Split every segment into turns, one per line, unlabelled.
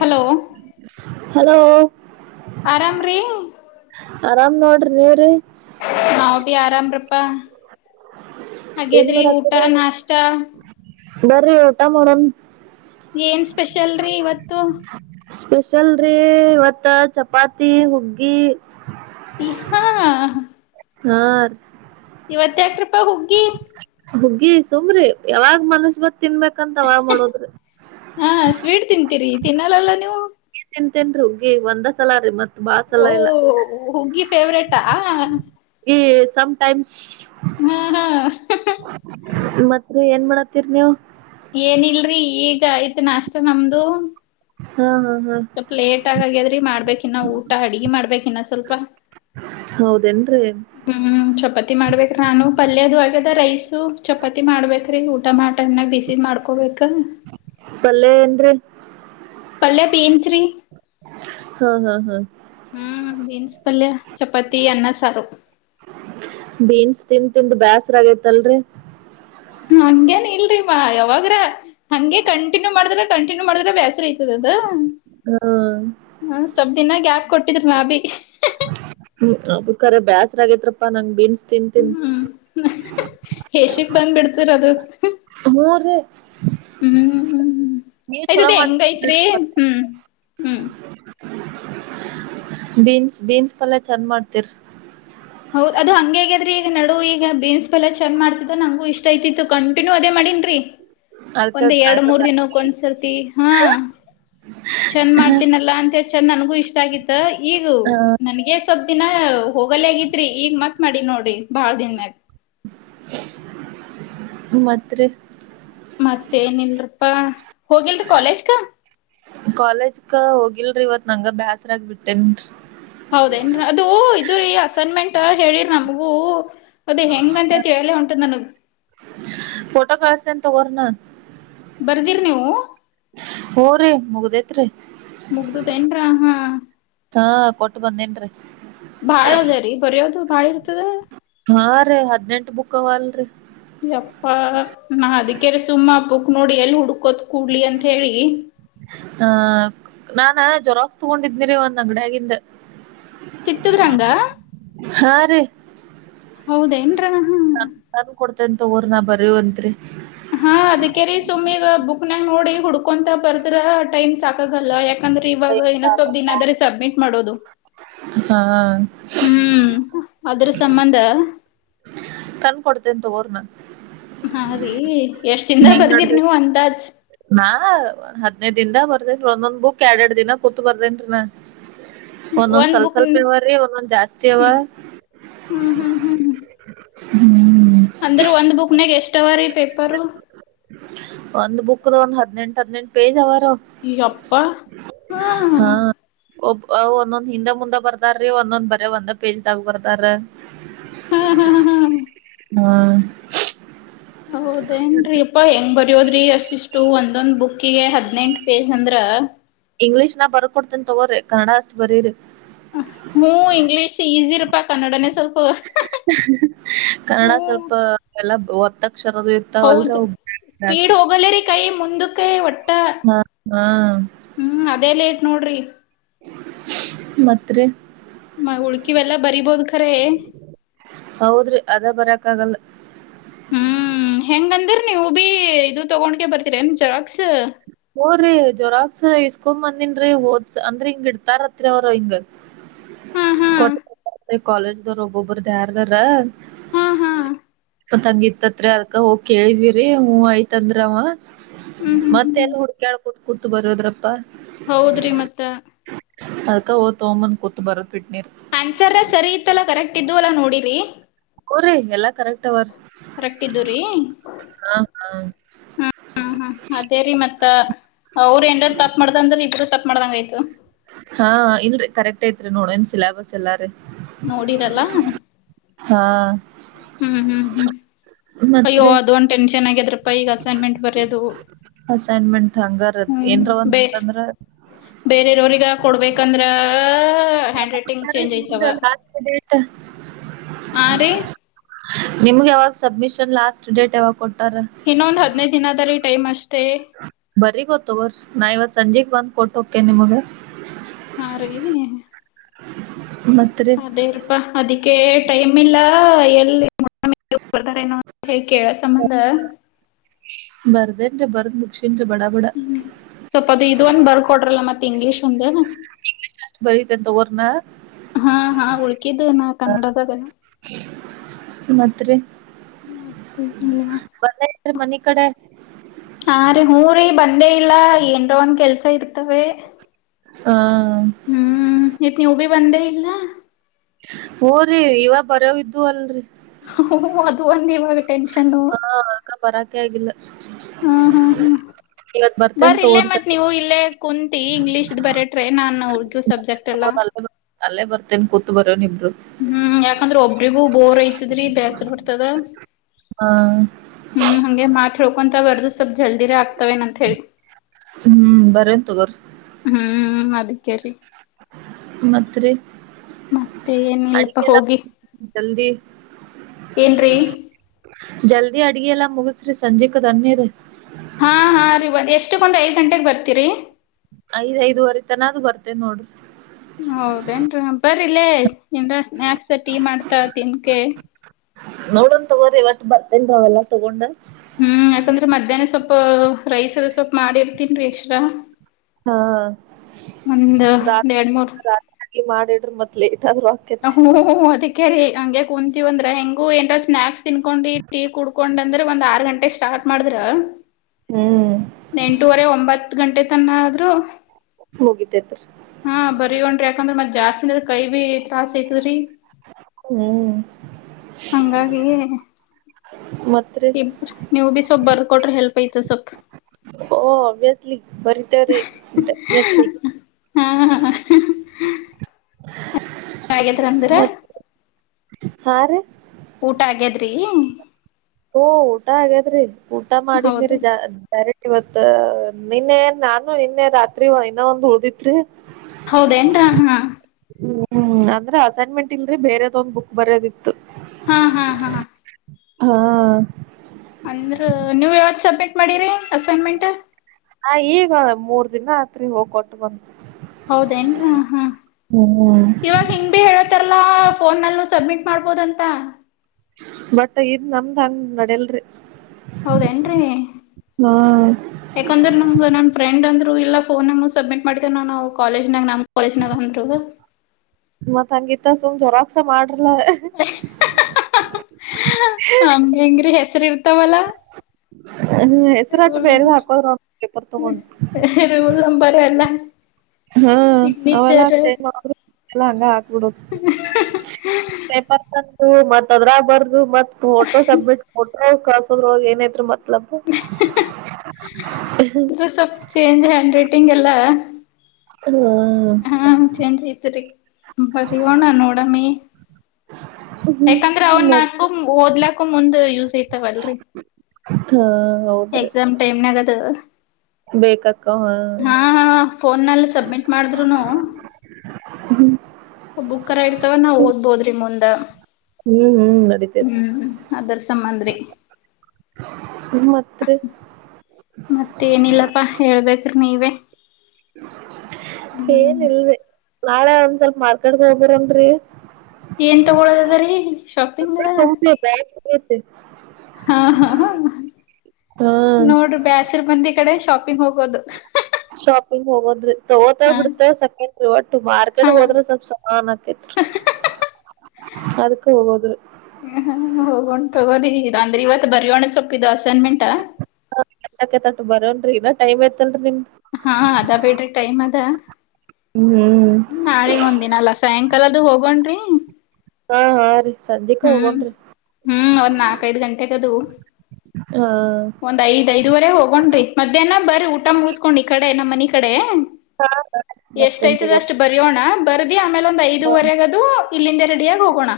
Hello
hello
ಆರಾಮ್ ರಿ
ಆರಾಮ್ ನೋಡ್ರಿ ನೀವ್ರಿ
ನಾವ ಬಿ ಆರಾಮ್ರಪ್ಪಾ
ಏನ್
ಹಾಗೇದ್ರಿ ಊಟ
ಮಾಡತ್ತರಿ
ನಾಷ್ಟ
ಬರ್ರಿ ಊಟ ಮಾಡುನ್
ಏನ್ ಸ್ಪೆಷಲ್ ರೀ ಇವತ್ತು
[unintelligible] ಸ್ಪೆಷಲ್ರಿ ಇವತ್ತ ಚಪಾತಿ ಹುಗ್ಗಿ
ಹಾ
ಹಾ
ಇವತ್ತ ಯಾಕ್ರೀಪಾ ಹುಗ್ಗಿ
ಹುಗ್ಗಿ ಸುಮ್ರಿ ಯಾವಾಗ್ ಮನುಷ ಬತ್ ತಿನ್ಬೇಕಂತ ಅವಾಗ ಮಾಡೋದ್ರಿ
ಹಾ ಸ್ವೀಟ್ ತಿಂತೀರಿ ತಿನ್ನಲ್ಲಲ್ಲ ನೀವು
ತಿಂತೇನ್ ರ ಹೋಗಿ ಒಂದ ಸಲ ರೀ ಮತ್ತ
ಓ ಹುಗ್ಗಿ ಫೇವ್ರೇಟಾ
ಈ ಸಮಟೈಮ್ಸ್
ಹಾ
ಮತ್ ಏನ್ ಮಾಡ ತಿರ್ ನೀವು
ಏನಲ್ರಿ ಈಗ ಐ್ತ ನ ಅಷ್ಟ ನಮ್ದು
ಹ ಹ್ ಹ
ಪ್್ಲೇಟ್ ಆಗ್ಯಾದ್ರಿ ಮಾಡ್ಬೇಕು ಇನ್ನುವುಊಟ ಅಡ್ಗೆ ಮಾಡ್ಬೇಕಿನ ಸ್ವಲ್ಪ
ಹೌದೇನ್ರಿ
ಹೂ ಚಪಾತಿ ಮಾಡ್ಬೇಕು್ರೀ ನಾನು ಪಲ್ಯದ ಆಾಗದ ರೈಸು ಚಪಾತಿ ಮಾಡ್ಬೇಕ್ರೀ ಊಟಮಾಟನಾಗ ಬಿಸಿಿದ ಮಾಡ್ ಹಾಕೋಬೇಕು
ಪಲ್ಲೆ ಅಏನ್್ರೆ
ಪಲ್ಲಯ ಪೀನ್ಸರಿ
ಹಾ ಹಾ ಹಾ
ಹಹೂ ಬೀನ್ಸ್ ಪಲ್ಯ ಚಪಾತಿ ಅನ್ನ ಸಾರು
ಬೀನ್ಸ್ ತಿಿಂದ ತಿಿಂದ ಬೇಾಸ್ರಗೈತ್ಲ್ರಿ
ಹಂಗೇನು ಇಲ್ಲ ಲ್ೀಮ್ಮ ಯಾವಾಗ್ರ ಹಂಗೆ ಕಂಟಿನ್ಯೂ ಮಾಡಿದ್ರೆ ಕಂಟಿನ್ಯೂ ಮಾಡಿದ್ರೆ ಬೇಸರಿ ಆಯ್ತದ ಅದ
ಹೂ
ಹೂ ಸ್ವಲ್ ದಿನ ಗ್ಯಾಪ್ ಕೊಟ್ಟಿದ್ರ ಮ್ಯಾಬಿ
ಹೂ ಅ ಕಖರೆ ಬೇಾಸ್ರ ಆಗೇತ್ಪ್ಪಾ ನಂಗ ಬೀನ್ಸ್ ತಿನ್ ತಿನ್
ಹೂ ಯಶಕ್ ಬಂದ್ಬಿಡ್ತೀರ ಅದು
ಮೂರು
ಹೂ ಹೂ
ನೀವ್ ಚಲೋ
ಆಯ್ತದ ಹೆಂಗ
ಮಾಡ್ತೀರ್
ಐತ್ರಿ
ಬಿಡ್ರಿ ಪಲ್ಯ.
ಹೂ ಹೂ
ಬೀನ್ಸ್ ಬೀನ್ಸ್ ಪಲ್ಲಾ ಚಂದ ಮಾಡ್ತೀರ್
ಹೌದ ಅದು ಹಂಗ್ಯಾದ್ರಿ ಈಗ ನಡು ಈಗ ಬೀನ್ಸ್ ಪಲ್ಲ ಚಂದ ಮಾಡ್ತಿದ್ದ ನಂಗು ಇಷ್ಟ ಯತಿತ್ತು ಕಂಟಿನ್ಯೂ ಅದೇ ಮಾಡನ್ರೀ
ಅದ್ಕ
ಒಂದ್ ಎರಡ್
ಅದ್ಕ
ಮೂರ್ ದಿನಕ್ಕನ್ಸರ್ತಿ ಹಾ ಚಂದ್ ಮಾಡ್ತೀನಲ್ಲ ಅಂತ ಚಂದ ನನಗೂ ಇಷ್ಟ ಆಗಿತ್ತ ಈಗ ನನ್ಗೆ ಸ್ವಲ್ ದಿನ ಹೋಗಲ್ ಆಗತ್ರಿ ಈಗ ಮತ್ ಮಾಡಿ ನೋಡ್ರಿ ಬಾಳ ದಿನ್ಯಾಗ
ಮತ್ರೀ
ಮತ್ತೇನಿಲ್ರಪ್ಪಾ ಹೋಗಿಲ್ರಿ ಕಾಲೇಜ್ ಕ
ಕಾಲೇಜ್ ಕ ಹೋಗಿಲ್ರಿ ಇವತ್ ನಂಗ ಬ್ಯಾಸ್ರಾಗ ಬಿಡ್ತೇನ್ರಿ
ಹೌದೇಏನ್ ಅದು ಇದ್ರ ಈ ಅಸೈನ್ಮೆಂಟ್ ಹೇಳಿ ನಮಗೂ ಅದೇ ಹೆಂಗ ಅಂತ ಕೇಳೇ ಉಂಟದ್ ನನಗ್
ೋಟೋ ಕಳಸನಂತ ಊರ್ ನ
ಬರ್ದಿರಿ ನೀವು
ಹ ರ ಮುಗ್ಡಿತಿ ರಿ
ಮುಗ್ದದೇನ್ರ ಹಾ
ಹಾ ಕೊಟ್ಟು ಬಂದೇನ್ರಿೀ
ಬಾಳ ಅದೇ ರೀ ಬರಯೋದು ಬಾಳ ಇರ್ತದ
ಹಾ ರೀ ಹದ್ಿನೆಂಟು ಬುಕ್ ಅವ ಅಲ್ರರಿ
ಯಪ್ಪಾ ನಾ ಅದಕ್ಕೆರೆ ಸುಮ್ಮ ಹಪ್ಪಕ್ ನೋಡಿ ಎಲ್ಲಿ ಹುಡ್ಕೋತ್ ಕೂಡ್ಲಿ ಅಂತ ಹೇಳಿ
ಆಹ ನಾನ ಜ್ವರಾಗಸ್ ತಗೊಂಡಿದ್ನಿರಿ ಒಂದ್ ಅಂಗಡಿಯಾಗಿಿಂದ
ಸಿತ್ತದ್ರಂಗ
ಹಾ ರೀ
ಹೌದೇನ್ರ ಹೂ
ಕಾಪಿ ಕೊಡ್ತೀನಿ ತಗೊಳ್ರಿ ನಾ ಬರುವಂತ್ರಿ
ಹಾ ಅದಕೆ ರೀ ಸುಮ್ಮಿಗ ಬುಕ್ನಾಗ ನೋಡಿ ಹುಡ್ಕೊಂತ ಬರದೂರ ಟೈಮ್ ಸಾಕಾಗಲ್ಲ ಯಾ ಕಂದ್ರ ಇವಾಗ ಇನ್ನ ಸ್ವಲ್ಪ್ ದಿನ ಅದರಿ ಸಬ್ಮಿಟ್ ಮಾಡೋದು.
ಹಾ
ಹ್ಮ್ ಅದ್ರ ಸಂಬಂಧ.
ತಂದ ಕೊಡ್ತೇನ ತಗೋರ್ ನಾ.
ಹಾ ರೀ ಎಷ್ಟ ದಿನದಾಗ
ಹೆಂಗ್ ನಡ್ದೈತ್
ಬರದಿರಿ ನೀವು ಅಂದಾಜ್.
ನಾ ಹದನೈದ ದಿನದಾಗ ಬರದೇನ್ರೀ ಒಂದೊಂದ್ ಬುಕ್ ಎರಡ್ ಎರಡ್ ದಿನ ಕುಂತು ಬರೆದೇನ್ರೀ ನಾ. ಒಂದೊಂದ್
ಒಂದ್
ಸ್ವಲ್ಪ
ಬುಕ್
ಸ್ವಲ್ಪ
ಹ್ಮ್
ಇವರೀ ಒಂದೊಂದ್ ಜಾಸ್ತಿ ಅವಾ.
ಹ್ಮ್ ಹ್ಮ್ ಹ್ಮ್
ಹ್ಮ್
ಅಂದ್ರ ಒಂದು ಬುಕ್ ನಾಗ್ ಎಷ್ಟ ಅವರೀ ಪೇಪರು.
ಒಂದ್ ಬುಕ್ದ ಒಂದ್ ಹದ್ನೆೆಂಟ ಹದ್ನೆೆಂಟ ಪೇಜ್ ಅವರಿ ಅವು.
ಯಪ್ಪಾ ಹಾ.
ಒಬ್ಬ ಒಂದೊಂದ್ ಹಿಂದೆ ಮುಂದ ಬರದಾರಿ ಒಂದೊಂದ್ ಬರೇ ಒಂದ್ ಪೇಜದಾಗ ಬರ್ದಾರ್.
ಹ್ಮ್ ಹ್ಮ ಹ್ಮ್
ಹಾ
ಹೌದ ಏನ್ರಿ ಎಪ್ಪಾ ಹೆಂಗ್ ಬರದರಿ. ಬರಿಯೋದ್ರಿ ಅಷ್ಟಿಷ್ಟು ಒಂದೊಂದ್ ಬುಕ್ಕಿಗೆ ಹದ್ನೆಂಟು ಪೇಜ್ ಅಂದ್ರ.
ಇಂಗ್ಲೀಷ್ನಾ ಬರದ ಕೊಡ್ತೇನ್ ತಗೋರಿ ಕನ್ನಡ ಅಷ್ಟ ಬರೀರಿ.
ಹ್ಞೂ ಇಂಗ್ಲೀಷ್ ಈಸಿರಪ್ಪಾ ಕನ್ನಡನೇ ಸ್ವಲ್ಪ.
ಕನ್ನಡ
ಹ್ಮ್
ಸ್ವಲ್ಪ ಎಲ್ಲಾ ಒತ್ತಕ್ಷರದು ಇರ್
ಹೌದು ಸ್ಪೀಡ್ ಹೋಗಲ್ಲೇರಿ ಕೈ ಮುಂದಕ್ಕೆ ಒಟ್ಟ.
ಹ ಹಾ.
ಹ್ಮಅದೇ ಲೇಟ್ ನೋಡ್ರರಿ.
ಮತ್ತರಿ.
ಮ ಉಳ್ಕಿವೆಲ್ಲಾ ಬರಿಬೋದ್ ಖರೆ.
ಹೌದ್ರಿ ಅದ ಬರ್ಯಾಕ್ ಆಗಲ್ಲ.
ಹ್ಮ್ ಹೆಂಗ ಅಂದ್ರ ನೀವು ಬಿ ಇದು ತಗೊಂಡಕೆ ಬರ್ತೀರಿ ಜೆರಾಕ್ಸ್.
ಹೂ ರಿ ಜೆರಾಕ್ಸ್ ಇಸ್ಕೊಡ ಬಂದಿನ್ರಿ ಓದ್ ಅಂದ್ರ ಈಗ ಬಿಡ್ತಾರತ್ರಿ ಅವ್ರು ಹಿಂಗ.
[unintelligible] ಹಾ
ಕೊಟ್ಟ ಈ ಕಾಲೇಜದವರ ಒಬ್ರು ಒಬ್ರುದ ಯಾರದ ಅರಾ.
ಹಾ ಹಾ
ತ್ಂಗ ಇತ್ತತ್ರಿ ಅದಕ ಹೋಗಿ ಕೇಳಿದ್ವಿರಿ ಹೂ ಆಯ್ತಂದರಿ ಅವ.
ಹ್ಮ್ ಹ್ಮ್
ಮತ್ತ
ಹ್ಮ್
ಎಲ್ಲಿ ಹೂಡುಕ್ಯಾಡ್ಕೊಂತ ಕುಂತು ಬರ್ಯೋದ್ರಪ್ಪ.
ಹೌದ್ರಿ ಮತ್ತ.
ಅದಕ ಹೋಗಿ ತೊಗೊಂಡ ಬಂದ ಕುಂತ ಬರದ ಬಿಟ್ನಿರಿ.
ಆನ್ಸರಾ ಸರಿ ಇತ್ತಲ್ಲ ಕರೆಕ್ಟ್ ಇದ್ದುವಲ್ಲಾ ನೋಡಿರಿ.
ಹೂ ರಿ ಎಲ್ಲಾ ಕರೆಕ್ಟ್ ಅವ
ಕರೆಕ್ಟ್ ಇದ್ದುರಿ
ಹ ಹಾ
ಹ್ಮ್ ಹ್ಮ್ ಹ್ಮ್ ಅದೇ ರೀ ಮತ್ತ. ಅವ್ರು ಏನರ ತಪ್ಪ ಮಾಡ್ದ ಅಂದ್ರ ಇಬ್ಬರು ತಪ್ ಮಾಡ್ದಂಗ ಆಯತು.
ಹಾ ಇಲ್ರಿ ಕರೆಕ್ಟ್ ಐತ್ರಿ ನೋಡೆನ್ ಸಿಲಾಬಸ್ ಎಲ್ಲಾರೀ.
ನೋಡಿರಲ್ಲ ಹ್ಮ್
ಹಾ
ಹ್ಮ್ ಹ್ಮ್. ಅಯ್ಯೋ
ಮತ್ರಿ
ಅದ ಒಂದ ಟೆನ್ಶನ್ ಆಗ್ಯದ್ರಪ್ಪಾ ಈಗ ಅಸೈನ್ಮೆಂಟ್ ಬರ್ಯೋದು.
ಅಸೈನ್ಮೆಂಟ್ ಹಂಗರಿ ಅದ ಏನ್ರ ಒಂದ ಇತ್ತ ಅಂದ್ರ.
ಬೇರೆೆಯರವ್ರಗ ಕೊಡ್ಬೇಕಂದ್ರ... ಹ್ಯಾಂಡ್
ಯಾವಾಗ
ರೈಟಿಂಗ್
ಕೊಟ್ಟಾರಿ
ಚೇಂಜ್ ಐತವ
ನಿಮ್ದು ಲಾಸ್ಟ್ ಡೇಟ್.
ಆ ರೀ
ನಿಮ್ಗ ಯಾವಾಗ ಸಬ್ಮಿಷನ್ ಲಾಸ್ಟ್ ಡೇಟ್ ಯಾವಾಗ ಕೊಟ್ಟಾರಿ
ಇನ್ನೊಂದು ಹದಿನೈದು ದಿನ ಅದರೀ ಟೈಮ್ ಅಷ್ಟೇ.
ಬರಿ ಗೊತ್ತಗರ್ ನಾ ಇವಾಗ ಸಂಜೆಗ್ ಬಂದ್ ಕೊಟ್ಟು ಹೋಗತ್ತೀನಿ ನಿಮಗ
ಅವರಿಗೇ
ಮತ್ತ್ ರೀ
ದೇವ್ರಪ್ಪ ಅದಕ್ಕೆ ಟೈಮ್ ಇಲ್ಲ ಎಲ್ಲಿ ಮ ಹೊರಗಡೆ [unintelligible] ಸಂಬಂಧ
ಬರ್ದೇನ್ರಿ ಬರ್ದ್ ಮುುಕ್ಷೇನ್ರಿ ಬಡ ಬಡ
ಸ್ವಲ್ಪ ಅದು ಇದೊಂದು ಬರ್ಕೊಡ್ರಿ ಮತ್ ಇಂಗ್ಲೀಷ್ ಒಂದು
ಅಷ್ಟ್ ಬರೀತೇನ್ ತಗೋರ್ ನಾ
ಹಾ ಹಾ ಉಳ್ಕಿದ್ದು ನ ಕನ್ನಡದಾಗನ
ಮತ್ ರೀ
ಮತ್ತೆ ಇಲ್ವಾ
ಬಂದೆ ಇಲ್ಲ ಮನಿ ಕಡೆ
ಹ ರೀ ಹುಂ ರೀ ಬಂದೇ ಇಲ್ಲ ಏನ್ರ್ ಒನ್ ಕೆಲಸ ಇರ್ತವೆ.
ಹಾ
ಹ್ಮ್ ಯಾಕೆ ಯೂವಿ ಬಂದೇ ಇಲ್ಲ.
ಹ್ಮ್ ರೀ ಇವಾಗ ಬರೋವು ಇದ್ವ್ ಅಲ್ರೀ
ಹ್ ಹ್ ಅದು ಒಂದ್ ಇವಾಗೆ ಟೆನ್ಷನ್
ಹಾ ಅದ್ಕ ಬರಾಕೆ ಆಗಿಲ್ಲ
ಹ್ಮ್ ಹ್ಮ್ ಹ್ಮ್
ಇವತ್ ಬರ್ತೇನ್
ಬರೀ ಇಲ್ಲೇ
ತಗೋರಿ
ಮತ್
ಸಂಜಿ
ನೀವು ಇಲ್ಲೇ ಕುಂತಿ ಇಂಗ್ಲೀಷ್ ಬರೀ ಟ್ರೈನ್ ಅನ್ನು ಹುಡುಗಿ ಸಬ್ಜೆಕ್ಟ್ ಎಲ್ಲಾ
ಅಲ್ಲ ಅಲ್ಲೇ ಬರ್ತೇನ್ ಕೂತ್ ಬರಿಯೋಣ ಇಬ್ಬರು.
ಹ್ಮ್ ಯಾಕಂದ್ರೆ ಒಬ್ಬರಿಗೂ ಬೋರ್ ಐತದ್ರಿ ಬೇಸರ್ ಬಿಡ್ತದ.
ಹಾ
ಹ್ಮ್ ಹಂಗೆ ಮಾತ್ ಹೇಳ್ಕೊಂತ ಬರ್ದು ಸ್ವಲ್ಪ ಜಲ್ದಿರೇ ಆಗ್ತವೇನ್ ಅಂತ ಹೇಳಿ.
ಹ್ಮ್ ಬರೀಯೊಣ ತಗೋರ್ ರೀ.
ಹ್ಮ್ ಅದಕ್ಕೆ ರೀ.
ಮತ್ ರೀ
ಮತ್ತೆ ಏನಿಲ್ಲಪಾ
ಅಡಿಗೆಲ್ಲ
ಹೋಗಿ
ಜಲ್ದಿ.
ಏನ್ರೀ.
ಜಲ್ದಿ ಅಡಿಗೆ ಎಲ್ಲಾ ಮುಗಸ್ರಿ ಸಂಜೆ ಕ ತನ್ನೆ ಇರೆ.
ಹಾ ಹಾ ರೀ ಒಂದ್ ಎಷ್ಟಕ್ಕೊಂದು ಐದು ಗಂಟೆಗೆ ಬರ್ತೀರಿ.
ಐದ್ ಐದುವರೆ ತನ ಆದ್ರೂ ಬರ್ತೀನ್ ನೋಡ್ರಿ.
ಹೌದೇನ್ ರೀ ಬರಿಲ್ಲೇ ಏನ್ರ ಸ್ನ್ಯಾಕ್ಸ್ ಟೀ ಮಾಡ್ತಾತಿನ್ಕೆ.
ನೋಡನ್ ತಗೋರಿ ಇವತ್ತು ಬರ್ತೀನ್ ರೀ ಅವೆಲ್ಲಾ ತಗೊಂಡ್.
ಹ್ಮ್ ಯಾಕಂದ್ರೆ ಮಧ್ಯಾಹ್ನ ಸ್ವಲ್ಪ ರೈಸ್ ಎಲ್ಲಾ ಸ್ವಲ್ಪ ಮಾಡಿರ್ತೀನ್ ರೀ ಎಕ್ಸ್ಟ್ರಾ.
ಹಾ
ಒಂದ್ ಒಂದ್
ರಾತ್
ಎರಡ್ ಮೂರ್
ರಾತ್ರಿ ಮಾಡಿಡ್ರಿ ಮತ್ ಲೇಟ್ ಆದ್ರಾ.
ಹ್ಮ್ ಹುಹುಹು ಅದಕೆ ರೀ ಹಂಗೆ ಕುಂತೀವಿ ಅಂದ್ರೆ ಹೆಂಗು ಏನ್ರ ಸ್ನಾಕ್ಸ್ ತಿನ್ಕೊಂಡ್ರಿ ಟೀ ಕುಡ್ ಕೊಂಡಂದ್ರೆ ಒಂದ್ ಆರ್ ಗಂಟೆ ಸ್ಟಾರ್ಟ್ ಮಾಡಿದ್ರ
ಹ್ಮ್
ಎಂಟುವರೆ ಒಂಬತ್ ಹತ್ತು ಗಂಟೆ ತನ ಆದ್ರೂ.
ಮುಗಿತೈತೆ ರೀ
ಹಾ ಬರವಂತ್ರಿ ಯಾಕಂದ್ರೆ ಮತ್ ಜಾಸ್ತಿ ಅಂದ್ರೆ ಕೈ ಬಿ ತ್ರಾಸ್ ಐತದ್ರೀ.
ಹ್ಮ್
ಹಾಗಿ
ಮತ್ತರೀ.
ನೀವು ಬಿ ಸ್ವಲ್ಪ ಬರ್ಕ ಕೊಟ್ರೆ ಹೆಲ್ಪ್ ಐತೆ ಸ್ವಲ್ಪ.
ಓ ಅಬಿಯಸ್ಲಿ ಬರತೀವ್ರಿ ಡಿಫೆನ್ಟಲಿ.
ಹಾ ಹಾ.
[unintelligible]
ಹಾಗಿಲ್ಲ ಅಂದ್ರೆ.
ಮತ್ ಹಾ ರೀ
ಊಟ ಆಗ್ಯದ್ರಿ.
ಹಓ ಊಟ ಆಗ್ಯತ್್ರೀ ಊಟ ಮಾಡಿದ್್ಮಿರಿ
ಹೌದೇನ್
ಜಾ ಸರಿ ಇವತ್ ನಿನ್ನೆ ನಾನು ನಿನ್ನೆ ರಾತ್ರಿ ಇನ್ನ ಒಂದು್ ಉಳ್ದಿತ್ರಿ
ಹೌದೇನ್ರ
ಹ
ಹಾ
ಹೂ ಹೂ ಅಂದ್ರ ಅಸೈನ್ಮೆಂಟ್ ಇಲ್ರಿೀ ಬೇರೆದ್ ಒಂದ್ ಬುಕ್ ಬರೋದಿತ್ತು
ಹ್ ಹ ಹ
ಹಾ
ಅಂದ್ರ ನೀವ ಯಾವತ್ ಸಬ್ಮಿಟ್ ಮಾಡಿರಿ ಅಸೈನ್ಮೆಂಟ್
ಹಾ ಈಗ ಮೂರ್ ದಿನ ಅತ್ರಿ ಹೋಗ್ಕೊಟ್ಟು ಬಂದ
ಹೌದೇನ್ರ ಹ
ಹ್ಮ್
ಇವಾಗ ನಿಂಗ್ ಭ ಹೇಳತಾರಲ್ಲಾ ಫೋನ್ಲ್ಲೂ ಸಬ್ಮಿಟ್ ಮಾಡ್ಬೋದ ಅಂತ
ಬಟ್ ಇದ್ ನಮ್ದ್ ಹಂಗ ನಡಲ್ರಿ
ಹೌದ ಏನ್ ರಿ ಯಾಕಂದ್ರ ನಮ್ ನ ಫ್ರೆ್ಂದ್ರು ಇಲ್ಲ ಫೋನ ನ ಸಬ್ಮಿಟ್ ಮಾಡ್ೇವ ನವು ಕಾಲೇಜ್ನ ನಮ ಕಾಲೇಜ್ ಗ ಅಂದ್ರೂ
ಮತ್ತ್ ಹಂಗಿತ್ತ ಸುಮ್ ಜರಾಕ್ಸ ಮಾಡ್ರಲ
ಹಂಗ ಹೆಂಗ್ರೀ ಹೆಸರಿ ಇರ್ತಾವಲ್ಲ
ಹೂ ಹೆಸರುಾಟ್ಟು ಬೇರೆ ಹಾಕೋದ್ರು ಪೇಪರ್ ತಗೊಂಡು
ರೂಲ್ ಬರಲ್ಲ
ಹಾ ಅವೆಲ್ಲ ಅಷ್ಟೇಜ್ ಮಾಡ ಹಂಗ ಹಾಕ್ಬಿಡದು ಪೇಪರ್ ಹ ಮತ್ ಅದ್ರ ಬರ್ ಮತ್ ಫೋಟೋ ಸಬ್ಮಿಟ್ ಫೋಟೋ ಕಳಸೋದ್ರ ಏನಐತ್ ಮತ್ ಮ ಲು
ದು ಸ ಚೇಂಜ್ ಹ್ಯಾಂಡ್ ರೈಟಿಂಗ್ ಎಲ್ಲ
ಹೂ
ಹಾ ಚೇಂಜ್ ಐತ್ರಿ ಬರಿ ಹೋಣ ನೋಡಮ್ಮಿ ಯಾಕಂದ್ರೆ ಅವ್ನ್ ನಾಕು ಓದ್ಲಕ್ಕು ಮುಂದ್ ಯೂಸ್ ತಗಲ್ರಿ
ಹಾ ಹೌದ್ರಿ
ಎಕ್ಸಾಮ್ ಟೈಮ್ ನಾಗದು ಹಾ ಹ ಫೋನ್ಲ್ಲಿ ಸಬ್ಮಿಟ್ ಮಾಡಿದ್ರುನು
ಹೂ
ಒಬ್ಬು ಕರ ಇರ್ತವ ನಾವ್ ಓದ್ಬೋದ್ರಿ ಮುಂದ
ಹ್ಮ್ ಹ್ಮ್ ನಡಿತೇತ್ರಿ
ಹೂ ದ ಸಂಬಂದ್ರಿ
ಮಾತ್ರಿ
ಮತ್ತ ಏನಿಲ್ಲಪ್ಪಾ ಹೇಳ್ಬೇಕ್ರಿ ನೀವೇ ಹ್ಮ್
ಏನಲ್ರಿ ನಾಳೆ ಒಂದ್ ಸ್ವಲ್ಪ ಮಾರ್ಕೆಟ್ಗೆ ಹೋಗ್ಬೇರನ್ರರಿ
ಏನ್ ತಗೊಳೋದ ಅದ ರೀ ಶಾಪಿಂಗ್ ಹೊಳಗ
ವ್ಯಾಗ
ಹಾ ಹಾ
ಹಾ
ನೋಡ್ರಿ ಬೇಾಸರಿ ಮಂದಿ ಕಡೆ ಶಾಪಿಂಗ್ ಹೋಗೋದು
ಶಾಪಿಂಗ್ ಹೋಗೋದ್ರಿ ತಗೋತ
ಹಾ
ಬಿಡ್ತಾವ ಸಕೇನ್ರಿ ಒಟ್ಟು ಮಾರ್ಕೆಟ್
ಹಾ
ಹೋದ್ರ ಸ್ವಲ್ಪ್ ಸಮಾನನ್ ಆತೇತ್ರಿ ಅದಕ್ಕ ಹೋಗೋದು
ಹೂ ಹ ಹೋಗೊಂಡ್ ತಗೋಿ ಅಂದ್ರೆ ಇವತ್ ಬರಿರೋಣ ಸೊಪ್ಪಪಿದು ಅಸೈನ್ಮೆಂಟ್ಾ
ಹಾಕ ತಟ್ಟ ಬರೋನ್ರಿ ಇನಾ ಟೈಮ್ ಐತ್ತಲ್ರರಿ ನಿಮ್ದ್
ಹಾ ಅದ ಬಿೇಡ್ರಿ ಟೈಮ್ ಅದ
ಹ್ಮ್
ಹ ನಾಳಗ್ ಒಂದ ದಿನ ಅಲ್ಲ ಸಾಯಂಕಾಲದ ಹೋಗೊಂಡ್ರಿ
ಹಾ ಹಾ ರೀ ಸಂಜಿಕ ಹೋಗೋನ್ಿ
ಹು ಒಂದ ನಾಲ್ಕೈದು ಗಂಟೆಗದು.
ಹ
ಒಂದ್ ಐದ್ಐದುವರೆ ಹೋಗೊಂಡ್ರಿ ಮಧ್ಯಾಹ್ನ ಬರಿ ಊಟ ಮುಗಿಸಕೊಂಡ್ ಈ ಕಡೆ ನಮ್ಮ ಮನಿ ಕಡೆ.
ಹಾ ಬರ್ತೇನ್
ಎಷ್ಟಐತದ
ತಗೋರಿ
ಅಷ್ಟು ಬರಯೋಣ ಬರದಿ ಆಮೇಲೆ ಒಂದ ಐದುವರೆಗದ ದು ಇಲ್ಲಿಂದ ರೆಡ ಆಗಿ ಹೋಗೋಣ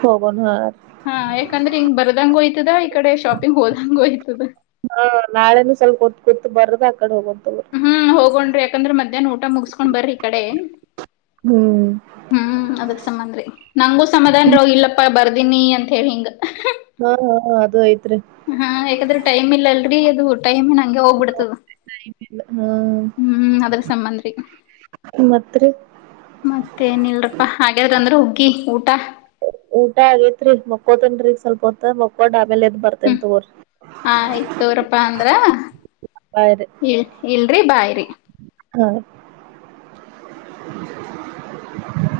ಹೋಗನ ಹಾರಿ
ಹಾ ಯಾಕಂದ್ರೆ ಹಿಂಗ್ ಬರ್ದಂಗೊಯ್ತದ ಈ ಕಡೆ ಶಾಪಿಂಗ್ ಹೋದಂಗೋಯ್ತದ.
ಹಾ ನಾಳೆನು ಸ್ವಲ್ಪತ್ ಕೂತ್ ಬರದ ಆಕಡೆ ಹೋಗತಗೋ
ಹ ಹೋಗೊಂಡ್ರಿ ಯಾಕಂದ್ರ ಮಧ್ಯಾಹ್ ಊಟ ಮುಗಸ್ಕೊಂಡ್ ಬರಿ ಈ ಕಡೆ
ಹು
ಹು ಅದಕ ಸಮಂದ್ರಿ ನಂಗೂ ಸಮಾಧನ ರ ಇಲ್ಲಪ್ಪಾ ಬರ್ದೀನಿ ಅಂತ ಹೇಳಿ ಹಿಂಗ
ಹಾ ಹಾ ಅದು ಐತ್ರಿ
ಹಾ ಯಾಕಂದ್ರ ಟೈಮ್ ಇಲ್ಲ ಅಲ್ಲಡ್ರಿ ಅದು ಟೈಮ್ ಇನ್ ಹಂಗೆ ಹೋಗ್ಬಿಡ್ತದ.
ಹ್ಮ್
ಹು ಅದರ ಸಮಂದ್ರಿ
ಮತ್ರಿ
ಮತ್ತ ಏನಲ್ರಪ್ಪಾ ಆಗ್ಯಾದೆಂಡ್ರಿ ಹುಗ್ಗಿ ಊಟ
ಊಟಾ ಆಗೇತ್ರಿ ಮಾಕೋತೇನರಿ ಸ್ವಲ್ಪ ಹೊತ್ತು ಮಕ್ಕೊಂಡ ಆಮೇಲೆ ಎದ್ ಬರ್ತೆನ ತೋರಿ
ಆಯತ್ ತೊರಪಾ ಅಂದ್ರ
ಬಾಯ್ ರಿ
ಇಲ ಇಲ್ಡ್ರಿ ಬಾಯರಿ
ಹು ತದ್ದ್ದ್ದ್ದ್ ಜೋಜಿಜ್ಜಜ್